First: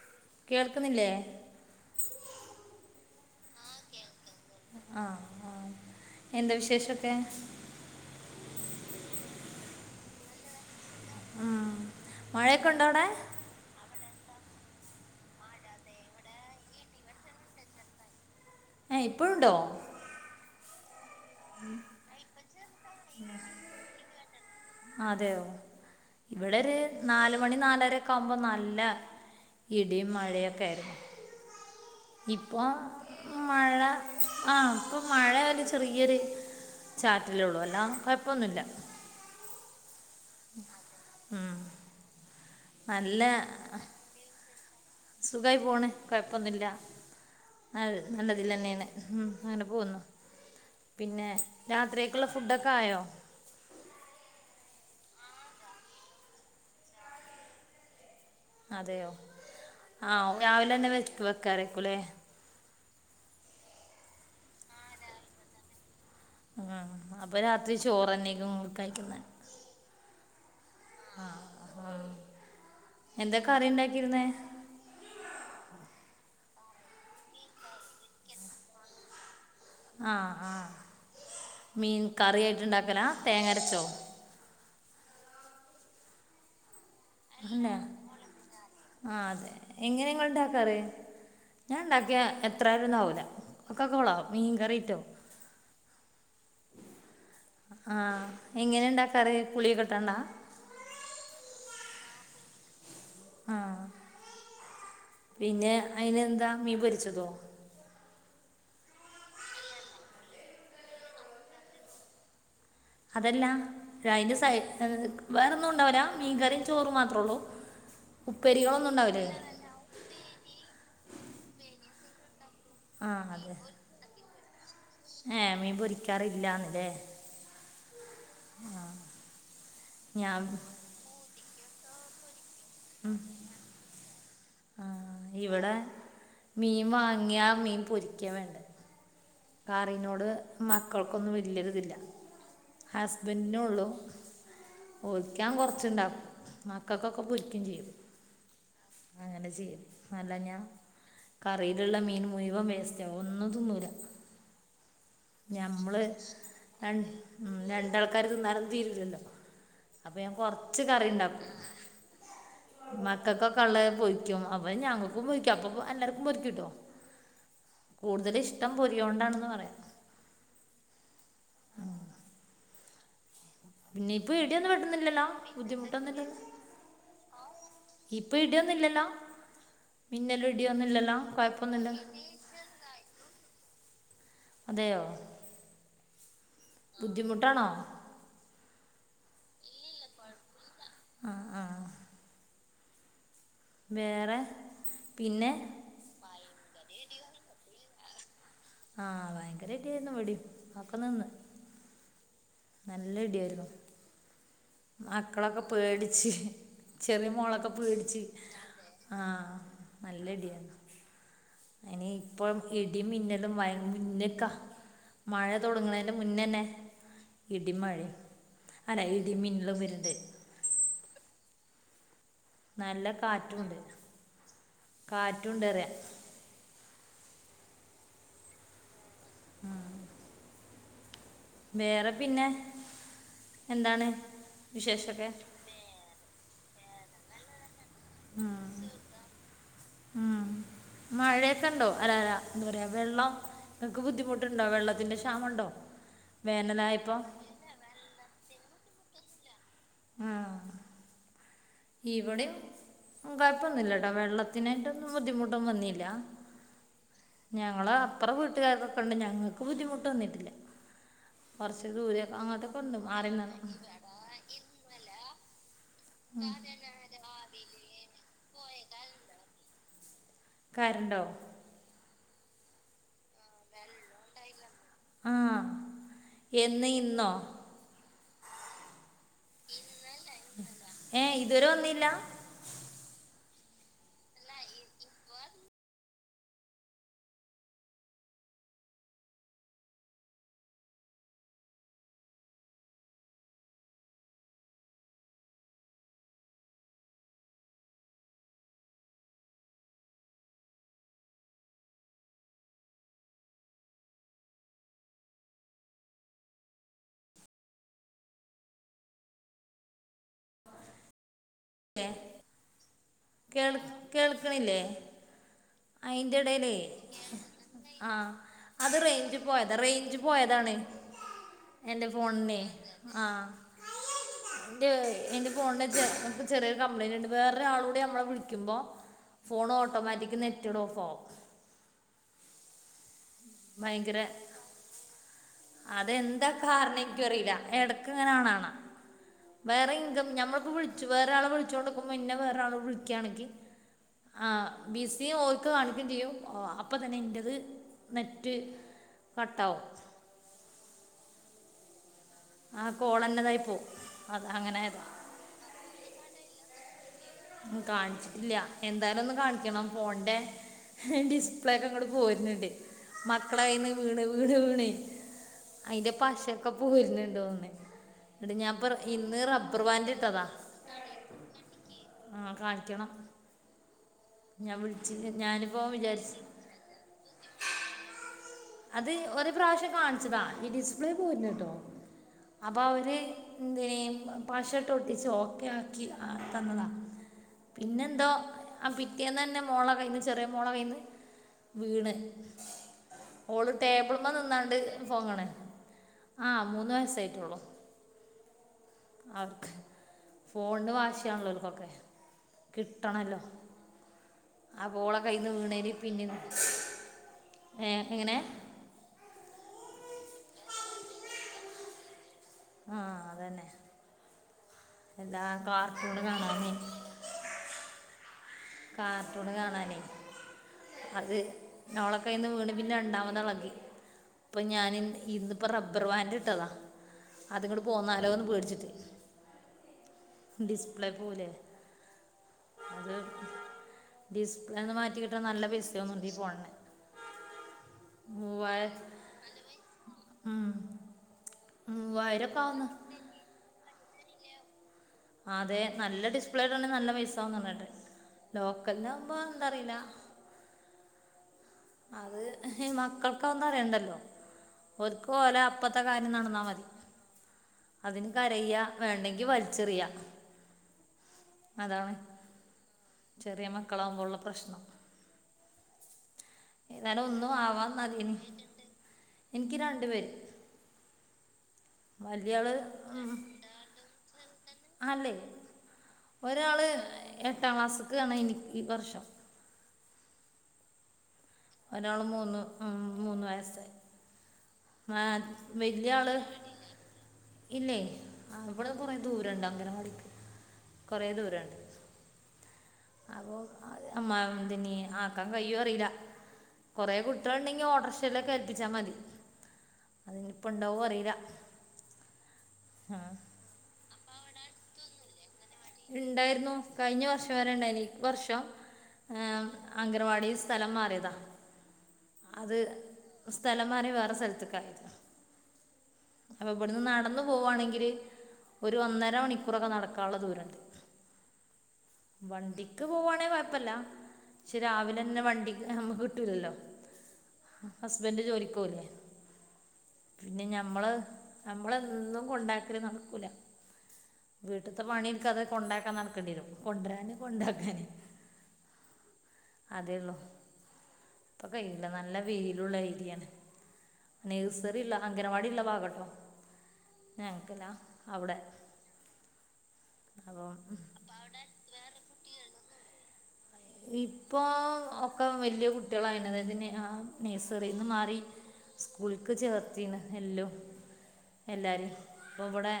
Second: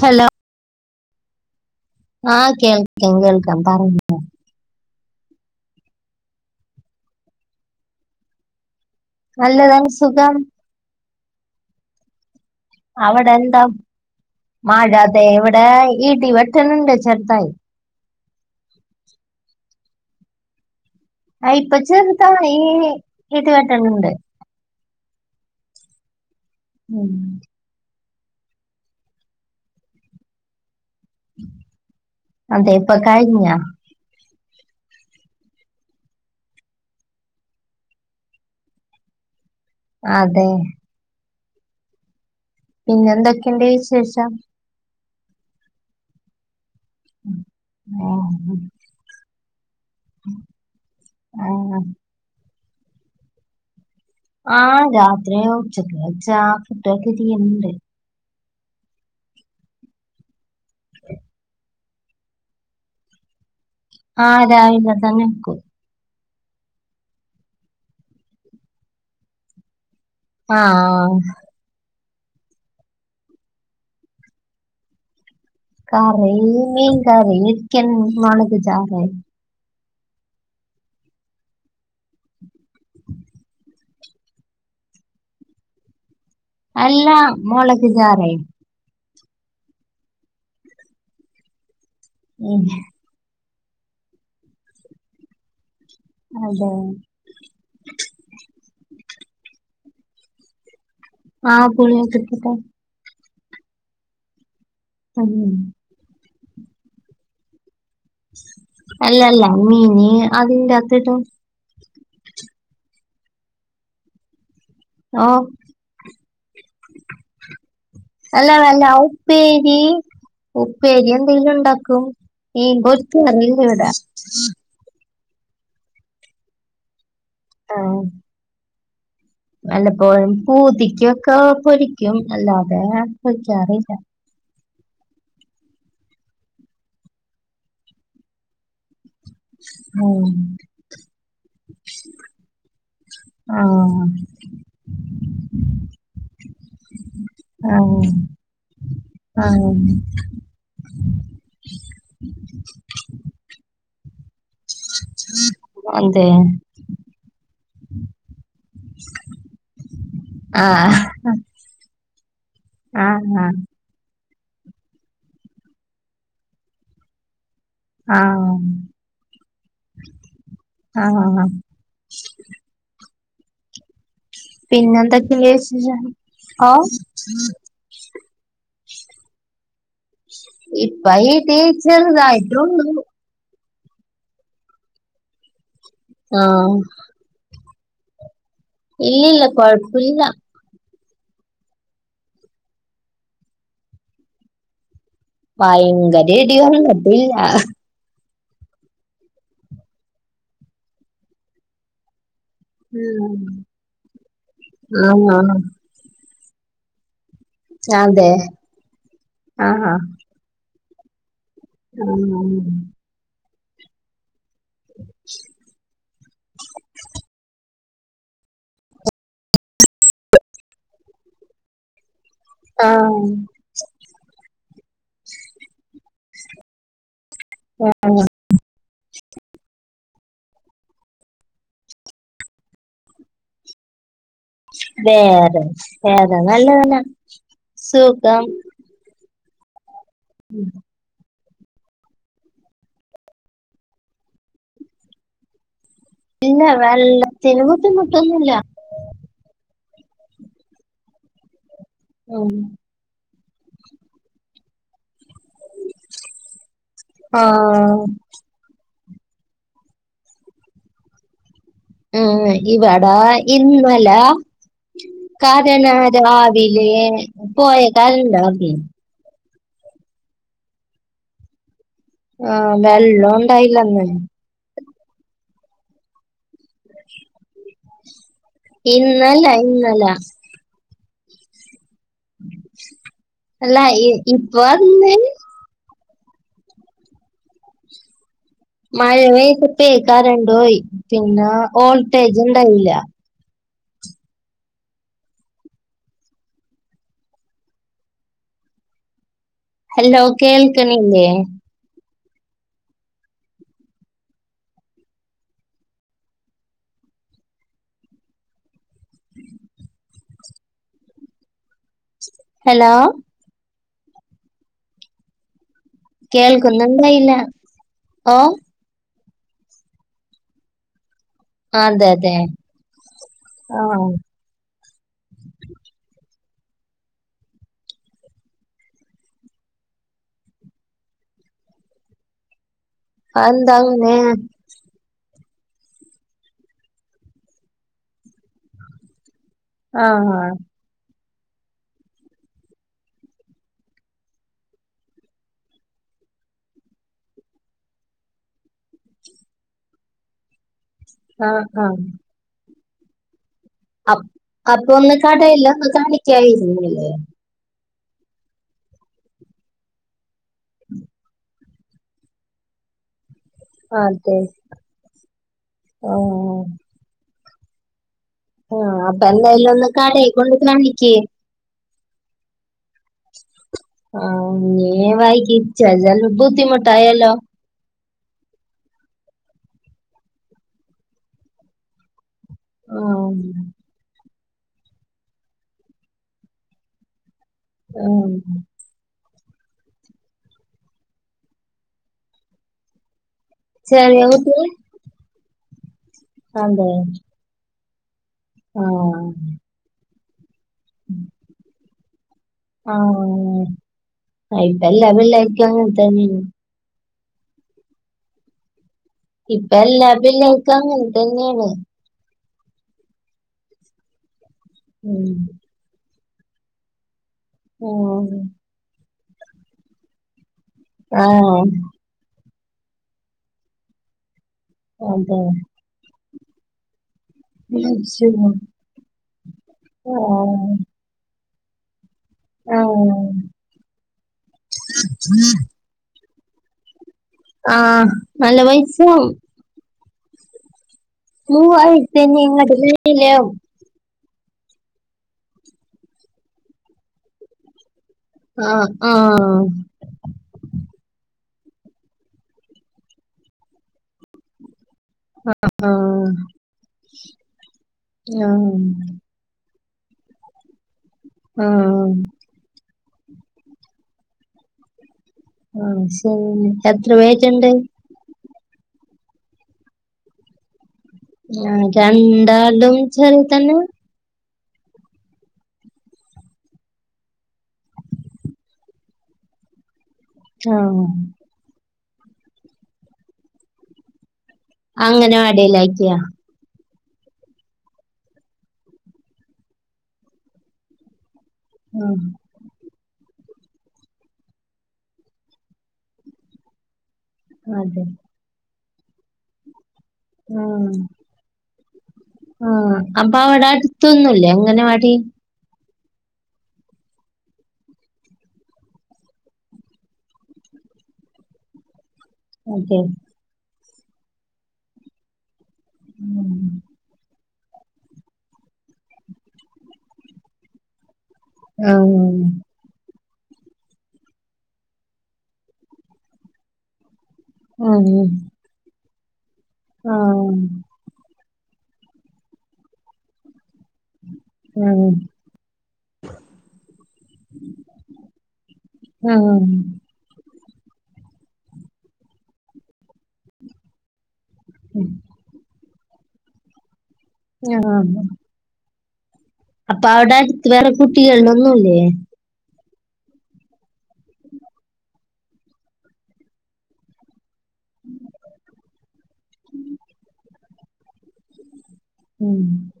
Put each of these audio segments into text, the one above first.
Hello? കേൾക്ക്ന്നില്ലേ? ആഹ്, കേൾക്കം കേൾക്കാം പറഞ്ഞോ ആഹ് ആഹ് എന്താ വിശേഷൊക്കെ? നല്ലതാണ് സുഖാണ്. ഉം. മഴയൊക്കൊണ്ടൊ അവടെ എന്താ? മഴ തേ വടേ ഇടി വെട്ട് ണ്ണ്ട് ചെർതായി ഏഹ് ഇപ്പൊഴുണ്ടോ? ആ ഇപ്പ ചെറുതായീനി [unintelligible] അതെയോ ഇവിടെ ഒര് ഉം. നാല് മണി നാലരൊക്കാവുമ്പോ നല്ല ഇടിയും മഴയൊക്കെ ആയിരുന്നു ഇപ്പൊ അതെ കഴിഞ്ഞ മഴ ആഹ്, പ്പം മഴേൻ്റെ ചെറിയൊര് ചാറ്റലൊള്ളൂ അല്ലാ കൊഴപ്പൊന്നുല്ല. അതെ. ഉം. പിന്നെ എന്തൊക്കെണ്ട് വിശേഷം? സുഖായി പോണ്, കൊഴപ്പന്നുല്ല. അയ് ആ, നല്ലതിലെന്നേണ്. ഉം അനെ പോകുന്നു. പിന്നെ ആ. രാത്രിയേക്ക്ള്ള ഫുഡൊക്കെ ആയോ? ആഹ്, രാത്രി ഉച്ചക്ക് വെച്ചാ ഫുടൊക്കെ തീരണ്ടെ. അതെയോ. ആഹ് രാവിലെന്നെ വെ വെക്കാറേക്കൂലേ. ആഹ് രാവിലെതന്നെക്കു ആഹ് അപ്പ രാത്രി ചോറന്നെയ്ക്കും ങ്ങൾ കയ്ക്ക്ന്നെ. ആഹ് ആഹ്, എന്താ കറിണ്ടാക്കിര്ന്നേ? കറീ മീൻ കറി. ചിക്കൻ മൊളക് ചാറ് ആഹ് ആഹ് മീൻ കറിയായ്ട്ട്ണ്ടാക്കലാ തേങ്ങരച്ചോ? അല്ലാ, മൊളക് ചാറേ ആഹ് അതെ എങ്ങനെങ്ങൾ ണ്ടാക്കാറ്. ഞാൻണ്ടാക്ക്യാ ഉം. എത്രാലുംന്നും ആവൂല. ഒക്കെകൊളാവും, മീൻ കറിട്ടോ. അതെ ആഹ് എങ്ങനെ ഇണ്ടാക്കാർ പുളി കെട്ടണ്ടാ ആഹ് പുളിയൊക്കെ ഇട്ടിട്ട് ആഹ് ഉം പിന്നെ അയിന് എന്താ മീ പൊരിച്ചതോ അല്ലല്ല മീന് അതിന്റെ അത്ടും അതല്ലാ രയ്ന്റെ സ ഓ [unintelligible] വേറെന്നും ഉണ്ടാവില്ല മീൻകറിയും ചോറ് മാത്രേ ഉള്ളൂ ഉപ്പരികളൊന്നും ഉണ്ടാവില്ലേ ഈ ഉപ്പേരി എന്തെലും ഉണ്ടാക്കും ഈ മീൻ പൊരിക്കും അറിയില്ല ഇവിടെ ഏഹ് മീൻ പൊരിക്കാറില്ലാന്നില്ലേ? ആഹ് വല്ലപ്പോഴും ഞാൻ പൂതിക്കൊക്കെ പൊരിക്കും അല്ലാതെ പൊരിക്കാറില്ല. ഇവിടെ മീൻ വാങ്ങിയാ മീൻ പൊരിക്കാ വേണ്ടേ കറിനോട് ഉം മക്കൾക്കൊന്നും വല്യ രുതില്ല ആ ഹസ്ബൻഡിനൊള്ളു. ഒഴിക്കാൻ കൊറച്ച്ണ്ടാക്കും മക്കൾക്കൊക്കെ പൊരിക്കും ആ ചെയും. ആ അങ്ങനെ ചെയ്യും നല്ല ഞാ കറിയിലുള്ളമീൻ മുഴുവൻ വേസ്റ്റാവും ഒന്നുംതിന്നുല. ഞമ്മള് അതെ രൺ ഉം രണ്ടാൾക്കാര് തിന്നാലൊന്നും തീരുലല്ലോ? അപ്പൊ ഞാൻ ആ കൊറച്ച് കറി ഇണ്ടാക്കും ആ മക്കൾക്കൊക്കെ ആ ഉള്ളത് പൊരി ക്കും അപ്പൊ ഞങ്ങക്കും പൊരിക്കും അപ്പ എല്ലാർകും പൊരികുട്ടോ കൂടുതൽ ഇഷ്ടം പൊരി. [unintelligible] പറയാം. ആഹ് ആഹ് ആഹ് പിന്നെ ഇപ്പ ഇടിയൊന്നും പെട്ടുന്നില്ലല്ലോ പിന്നെന്തൊക്കെയുണ്ട് വിശേഷം ബുദ്ധിമുട്ടൊന്നുല്ല ലോ? ഓ ഇപ്പ ഇടിയൊന്നും ഇല്ലല്ലോ? മിന്നലും ഇടിയൊന്നും ഇപ്പാ ഇല്ലല്ലോ യി ടി കുഴപ്പമൊന്നുമില്ല ചെറുതായിട്ടൊളു. അതെയോ? ആഹ് ബുദ്ധിമുട്ടാണോ? ഇല്ല ഇല്ല കൊഴപ്പയില്ല. ആഹ് ആഹ് വേറെ പിന്നെ. ഭയങ്കര ഇടിയുണ്ട് ഇല്ല ആഹ് ഭയങ്കര ഇടി ആയിരുന്നു ഇവിടിം ഒക്കെ നിന്ന്. നല്ല ഇടിയായിരുന്നു. ആഹ് മക്കളൊക്കെ ആഹ് പേടിച്ച്. ചെറിയ മോളൊക്കെ പേടിച്ച് അതെ ആഹ് നല്ലഇടി ആയിരുന്നു. ഇനി ഇപ്പം ആഹ് ഇടി മിന്നല്ലും മയ മുന്ന്ക്ക. മഴ തൊടങ്ങ് ണേന്റെ മുന്നന്നെ ഇടിമഴിം അല്ല. ഇടി മിന്നലും വെര് ണ്ട്. നല്ല ആഹ് കാറ്റുണ്ട് കാറ്റും ണ്ട്റയ. ആഹ് ആഹ് വേറെ പിന്നെ എന്താണ്? വിശേഷമൊക്കെ വേറെ വേറെ നല്ലതന്നാ സു ഉം ഉം ഉം മഴയൊക്കെ ഉണ്ടോ അല അലഎന്താ പറയാ വെള്ളം. നിങ്ങക്ക് ബുദ്ധിമുട്ടുണ്ടോ വെള്ളത്തിന്റെ ക്ഷാമണ്ടോ? ഇല്ല വെള്ളത്തിന് ബുദ്ധിമുട്ടൊന്നുല്ല. ആഹ് ഇവിടേം ഉം കൊഴപ്പൊന്നുല്ലട്ടോ വെള്ളത്തിനായിട്ടൊന്നും ബുദ്ധിമുട്ടൊന്നും വന്നില്ല. ഞങ്ങള് ആഹ് അപ്പറ വീട്ടുകാർ കൊക്കെ ഉണ്ട് ഞങ്ങൾക്ക് ബുദ്ധിമുട്ട് വന്നിട്ടില്ല കുറച്ച. ഉം ഇവിടാ ഇന്നലെ. കാരണം അത് രാവില്ലേ പോയത കറണ്ടർഞ്ഞ് കരണ്ടോ? ആഹ വെള്ളം. ഉണ്ടായില്ലന്ന് ആഹ് എന്ന് ഇന്നോ? ഇന്നല്ല ഇന്നലെ. ഏ ഇതുവരെ വന്നില്ല. അല്ലാ ഇപ്പ വന്ന് മഴ പെയ്തിട്ടേ കറണ്ട് പോയി പിന്നെ വോൾട്ടേജ് ഉണ്ടായില്ല ഹല്ലോ കേൾക്കണില്ലേ? ആഹ എ ഹലോ കേൾ കേൾക്ക്ണില്ലേ? അയിന്റെ ഇടല്ലേ കേൾക്കുന്നുണ്ടായില്ല ആഹ് ഓ അത് റേഞ്ചു പോയതാ റേഞ്ച് പോയതാണ് എന്റെ അതെ അതെ ഫോണിനെ ആഹ് ആഹ് എന്റെ എന്റെ ഫോണിന് ചെറിയൊരു കംപ്ലയിന്റ് ഉണ്ട് വേറൊരാളോ - നമ്മ വിളിക്കുമ്പോ ഫോൺ ഓട്ടോമാറ്റിക് നെറ്റഡ ഓഫ് ആകും. അതെന്താ അങ്ങനെ ഭയങ്കര അതെന്താ കാരണം എനിക്കും അറിയില്ല എടക്ക ഇങ്ങനാണാ വേറെ ഇൻകം ആഹ് ഞമ്മളിപ്പോ വിളിച്ചു വേറെരാളെ വിളിച്ചോണ്ടിക്കുമ്പോ ഇന്നെ വേറെ ആളെ വിളിക്കുകയാണങ്കി ആഹ് ബി സിയും ഓൾക്ക് കാണിക്കുകയും ചെയ്യും അപ്പൊ തന്നെ ഇന്റത്- നെറ്റ് കട്ടാവും ആഹ് ആഹ് ആ കോളന്ന തായി പോവും അപ്പ അത് അങ്ങനെ അപ്പൊ ആയതാ ഒന്ന് കടയിലൊന്ന് കാണിക്കായിരുന്നില്ലേ കാണിച്ചിട്ടില്ല എന്തായാലും ഒന്ന് കാണിക്കണം ഫോണിന്റെ ഡിസ്- സ്പ്ലേക്കേ അങ്ങോട്ട് പോയിരുന്നുണ്ട് മക്കടയിന്ന് വീണ് അതെ വീണ് വീണ് അയിന്റെ ആഹ് പശയൊക്കെ- പോരുന്നുണ്ടോന്ന് ഞാൻ ആഹ് അപ്പൊ ഇന്ന് എന്തായാലും റബ്ബർ ഒന്ന് ബാൻഡ് കടയിൽ ഇട്ടതാ കൊണ്ട് കാണിക്ക് ആഹ് കാണിക്കണം. ആഹ് ഞാൻ ഇനി വിളിച്ച് ഞാനിപ്പോൾ വൈകിച്ചാല് വിചാരിച്ചു ബുദ്ധിമുട്ടായല്ലോ അത് ഒരു പ്രാവശ്യം കാണിച്ചതാ ഈ ഡിസ്പ്ലേ പോരുന്നു കേട്ടോ അപ്പോൾ അവര് ആഹ് എന്തെയും പാശോട്ട ഒട്ടിച്ചു ഓക്കെ ആക്കി തന്നതാ പിന്നെന്തോ ആഹ് ആ പിറ്റേന്ന തന്നെ മോള കയ്യിന്ന് ചെറിയ മോള കയ്യിന്ന് വീണ് ഓള് ചെറിയ ടേബിള്മെ കുട്ടി നിന്നാണ്ട് ഫോൺ കാണണെ ആഹ് മൂന്ന് അതെ വയസായിട്ടുള്ളൂ. ആഹ് ഫോണിന് വാശി ആണല്ലോ ഇവർക്കൊക്കെ കിട്ടണല്ലോ ആഹ് ഇപ്പ ആ എല്ലാ ഓള കയ്യിന്ന് പിള്ളേർക്കും വീണല് അങ്ങനെ പിന്നെ തന്നെയാണ് ഏ എങ്ങനെ ഇപ്പ എല്ലാ പിള്ളേർക്കും അങ്ങന തന്നെയാണ്. ആഹ് അതന്നെ ഉം എന്താ കാർട്ടൂണ് കാണാനും ഉം കാർട്ടൂണ് കാണാനേ അത് ആഹ് ഓള കയ്യിന്ന് വീണ് പിന്നെ രണ്ടാമത് ഇളകി അപ്പൊ ഞാൻ ഇന്ന് അതെ ഇപ്പോ റബ്ബർ ബാൻറ് ഇട്ടതാ അത്ങ്ങോട് പോന്നാലോന്ന് പേടിച്ചിട്ട് ആഹ് ഡിസ് ഡിസ്പ്ലേ പോവുലെ ആഹ് അത് ഡിസ്പ്ലേന്ന് മാറ്റി കിട്ടാൻ നല്ല പൈസ ണ്ട പോണേ [inaudible] ആഹ് നല്ല പൈസ ആവും ഉം [unintelligible] അതെ നല്ല ഡിസ്പ്ലേടെ ആണെ നല്ല പൈസയാവും പറഞ്ഞിട്ട് ആഹ് ലോക്കലിന് ആകുമ്പോ ആഹ് എന്താറിയില്ല അത് മക്കൾക്കൊന്നും അറിയണ്ടല്ലോ ഒർക്ക് ഒലേ അപ്പഴത്തെ ആഹ് കാര്യം നടന്നാൽ മതി അതിന് കരയ ആഹ് വേണ്ടെങ്കി വലിച്ചെറിയാ ആഹ് അതാണ് ചെറിയ മക്കളാാവുമ്പോൾ ഉള്ള പ്രശ്നം ആഹ് ശരി എത്ര ഏതായാലും ഒന്നും പേരുണ്ട് ആവാ മതിന എനിക്ക് രണ്ടു പേര് വലിയ ആള് രണ്ടാളും ഉം, ചെറുത് തന്നാ അല്ലേ ഒരാള് എട്ടാം ക്ലാസ്ക്ക് ആണ് ഈ വർഷം ആഹ് ഒരാള് മൂന്ന് ഉം മൂന്ന് വയസ്സായി ആഹ് വലിയ അംഗനവാടിയിലാക്കിയോ ആള് ഇല്ലേ ആഹ് ഇവിടെ കുറെ ദൂരുണ്ട് അംഗനവാടിക്ക് കുറെ ദൂരുണ്ട് ഉം [unintelligible] ആക്കാൻ കഴിയോ അറിയില്ല കുറെ കുട്ടികൾ ഉണ്ടെങ്കിൽ അതെ ഓട്ടോറിക്ഷയിൽ എൽപ്പിച്ചാൽ മതി അതിനിപ്പോൾ ഉണ്ടാവും അറിയില്ല ആഹ് ആ. അപ്പ അവിടെ അടുത്തൊന്നും ഇല്ലേ അംഗനവാടി ഉണ്ടായിരുന്നു കഴിഞ്ഞ വർഷം വരെ ഉണ്ടായിനി ഈ വർഷം ഏഹ് അംഗർവാടി സ്ഥലം മാറിയതാ അത് അതെ സ്ഥലം മാറി വേറെ സ്ഥലത്തേക്കയിരുന്നു അപ്പൊ ഇവിടെന്ന് നടന്നു പോവാണെങ്കില് ഒരു ഒന്നര മണിക്കൂറൊക്കെ നടക്കാനുള്ള ദൂരണ്ട് ആഹ് വണ്ടിക്ക് പോവുകയാണെങ്കിൽ കുഴപ്പമില്ല രാവിലെന്നെ വണ്ടിക്ക് നമ്മുക്ക് കിട്ടൂലല്ലോ ഹസ്ബൻഡ് ജോലിക്ക് പോവുല്ലെ ആ പിന്നെ ഞമ്മള് നമ്മൾ എന്നും കൊണ്ടാക്കല് നടക്കൂല്ല വീട്ടിലെ പണി കൊണ്ടാക്കാൻ നടക്കേണ്ടി വരും കൊണ്ടുവരാന് കൊണ്ടാക്കാന് ഉം അതേ ഉള്ളൂ അപ്പൊ കഴയില്ല നല്ല വെയിലുള്ള ഏരിയാണ് നേഴ്സറിള്ള അംഗനവാടി ഉള്ള ഭാഗട്ടോ ഞങ്ങക്കല്ലാ ആ അവിടെ അപ്പൊ അവിടെ അടുത്ത് അപ്പം വേറെ കുട്ടികള ഒന്നും ഇല്ലേ ഇപ്പോ ഒക്കെ വലിയ കുട്ടികളായി അതായതിന് നഴ്സറിന്ന് മാറി സ്കൂൾക്ക് ചേർത്തിന്ന് എല്ലോ എല്ലരും ഉം. ഇപ്പൊ ഇവിടെ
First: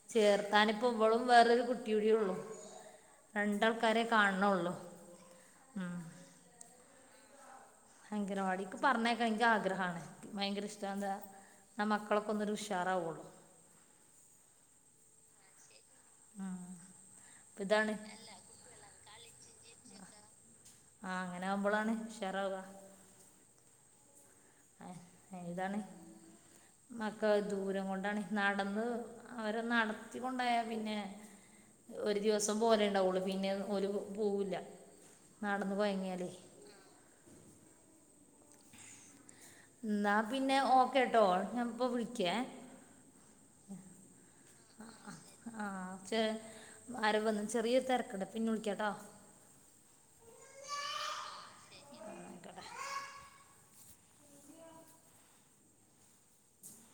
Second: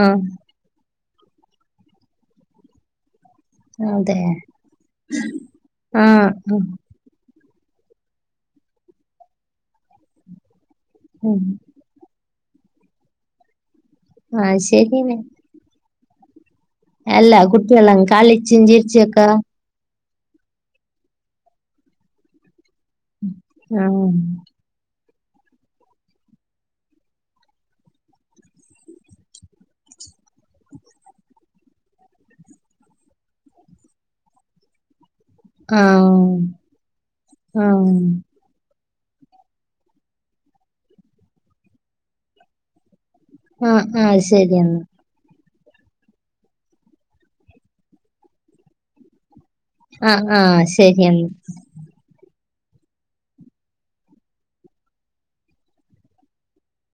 ആ ചേർത്താനിപ്പോ ഇവളും വേറൊരു കുട്ടിയും കൂടള്ളു രണ്ട് ആൾക്കാരെ കാണണള്ളൂ ആഹ് അംഗനവാടി പറഞ്ഞു അയക്കാൻ ഭയങ്കര ആഗ്രഹമാണ് ഭയങ്കര ഇഷ്ട എന്താ ഉം. മക്കളൊക്കൊന്നൊരു ഉഷാറാവുള്ളൂ ആയി ശരിനേ ആഹ് അല്ല കുട്ടിയെല്ലാം കളിച്ചും ചിരിച്ചും ഒക്കെ ആഹ് അങ്ങനെ ആകുമ്പോൾ ആണ് ഉഷാറാവാ ആഹ് ഇതാണ് മക്കൾ ദൂരം കൊണ്ടാണ് നടന്ന് അവര് നടത്തികൊണ്ടായ പിന്നെ ഒരു ദിവസം പോലെ ഉണ്ടാവുള്ളൂ പിന്നെ ഒരു പോവൂല്ല. ആഹ് ആഹ് എന്ന എന്നാ പിന്നെ ഓക്കേട്ടോ ഞാൻ ഇപ്പൊ വിളിക്കേ ആഹ് ആഹ് ശരി എന്നാ. ആഹ ച അര വന്ന ചെറിയൊരു തിരക്കട പിന്നെ വിളിക്കാട്ടോ? ആഹ് ആഹ് ശരിയെന്ന.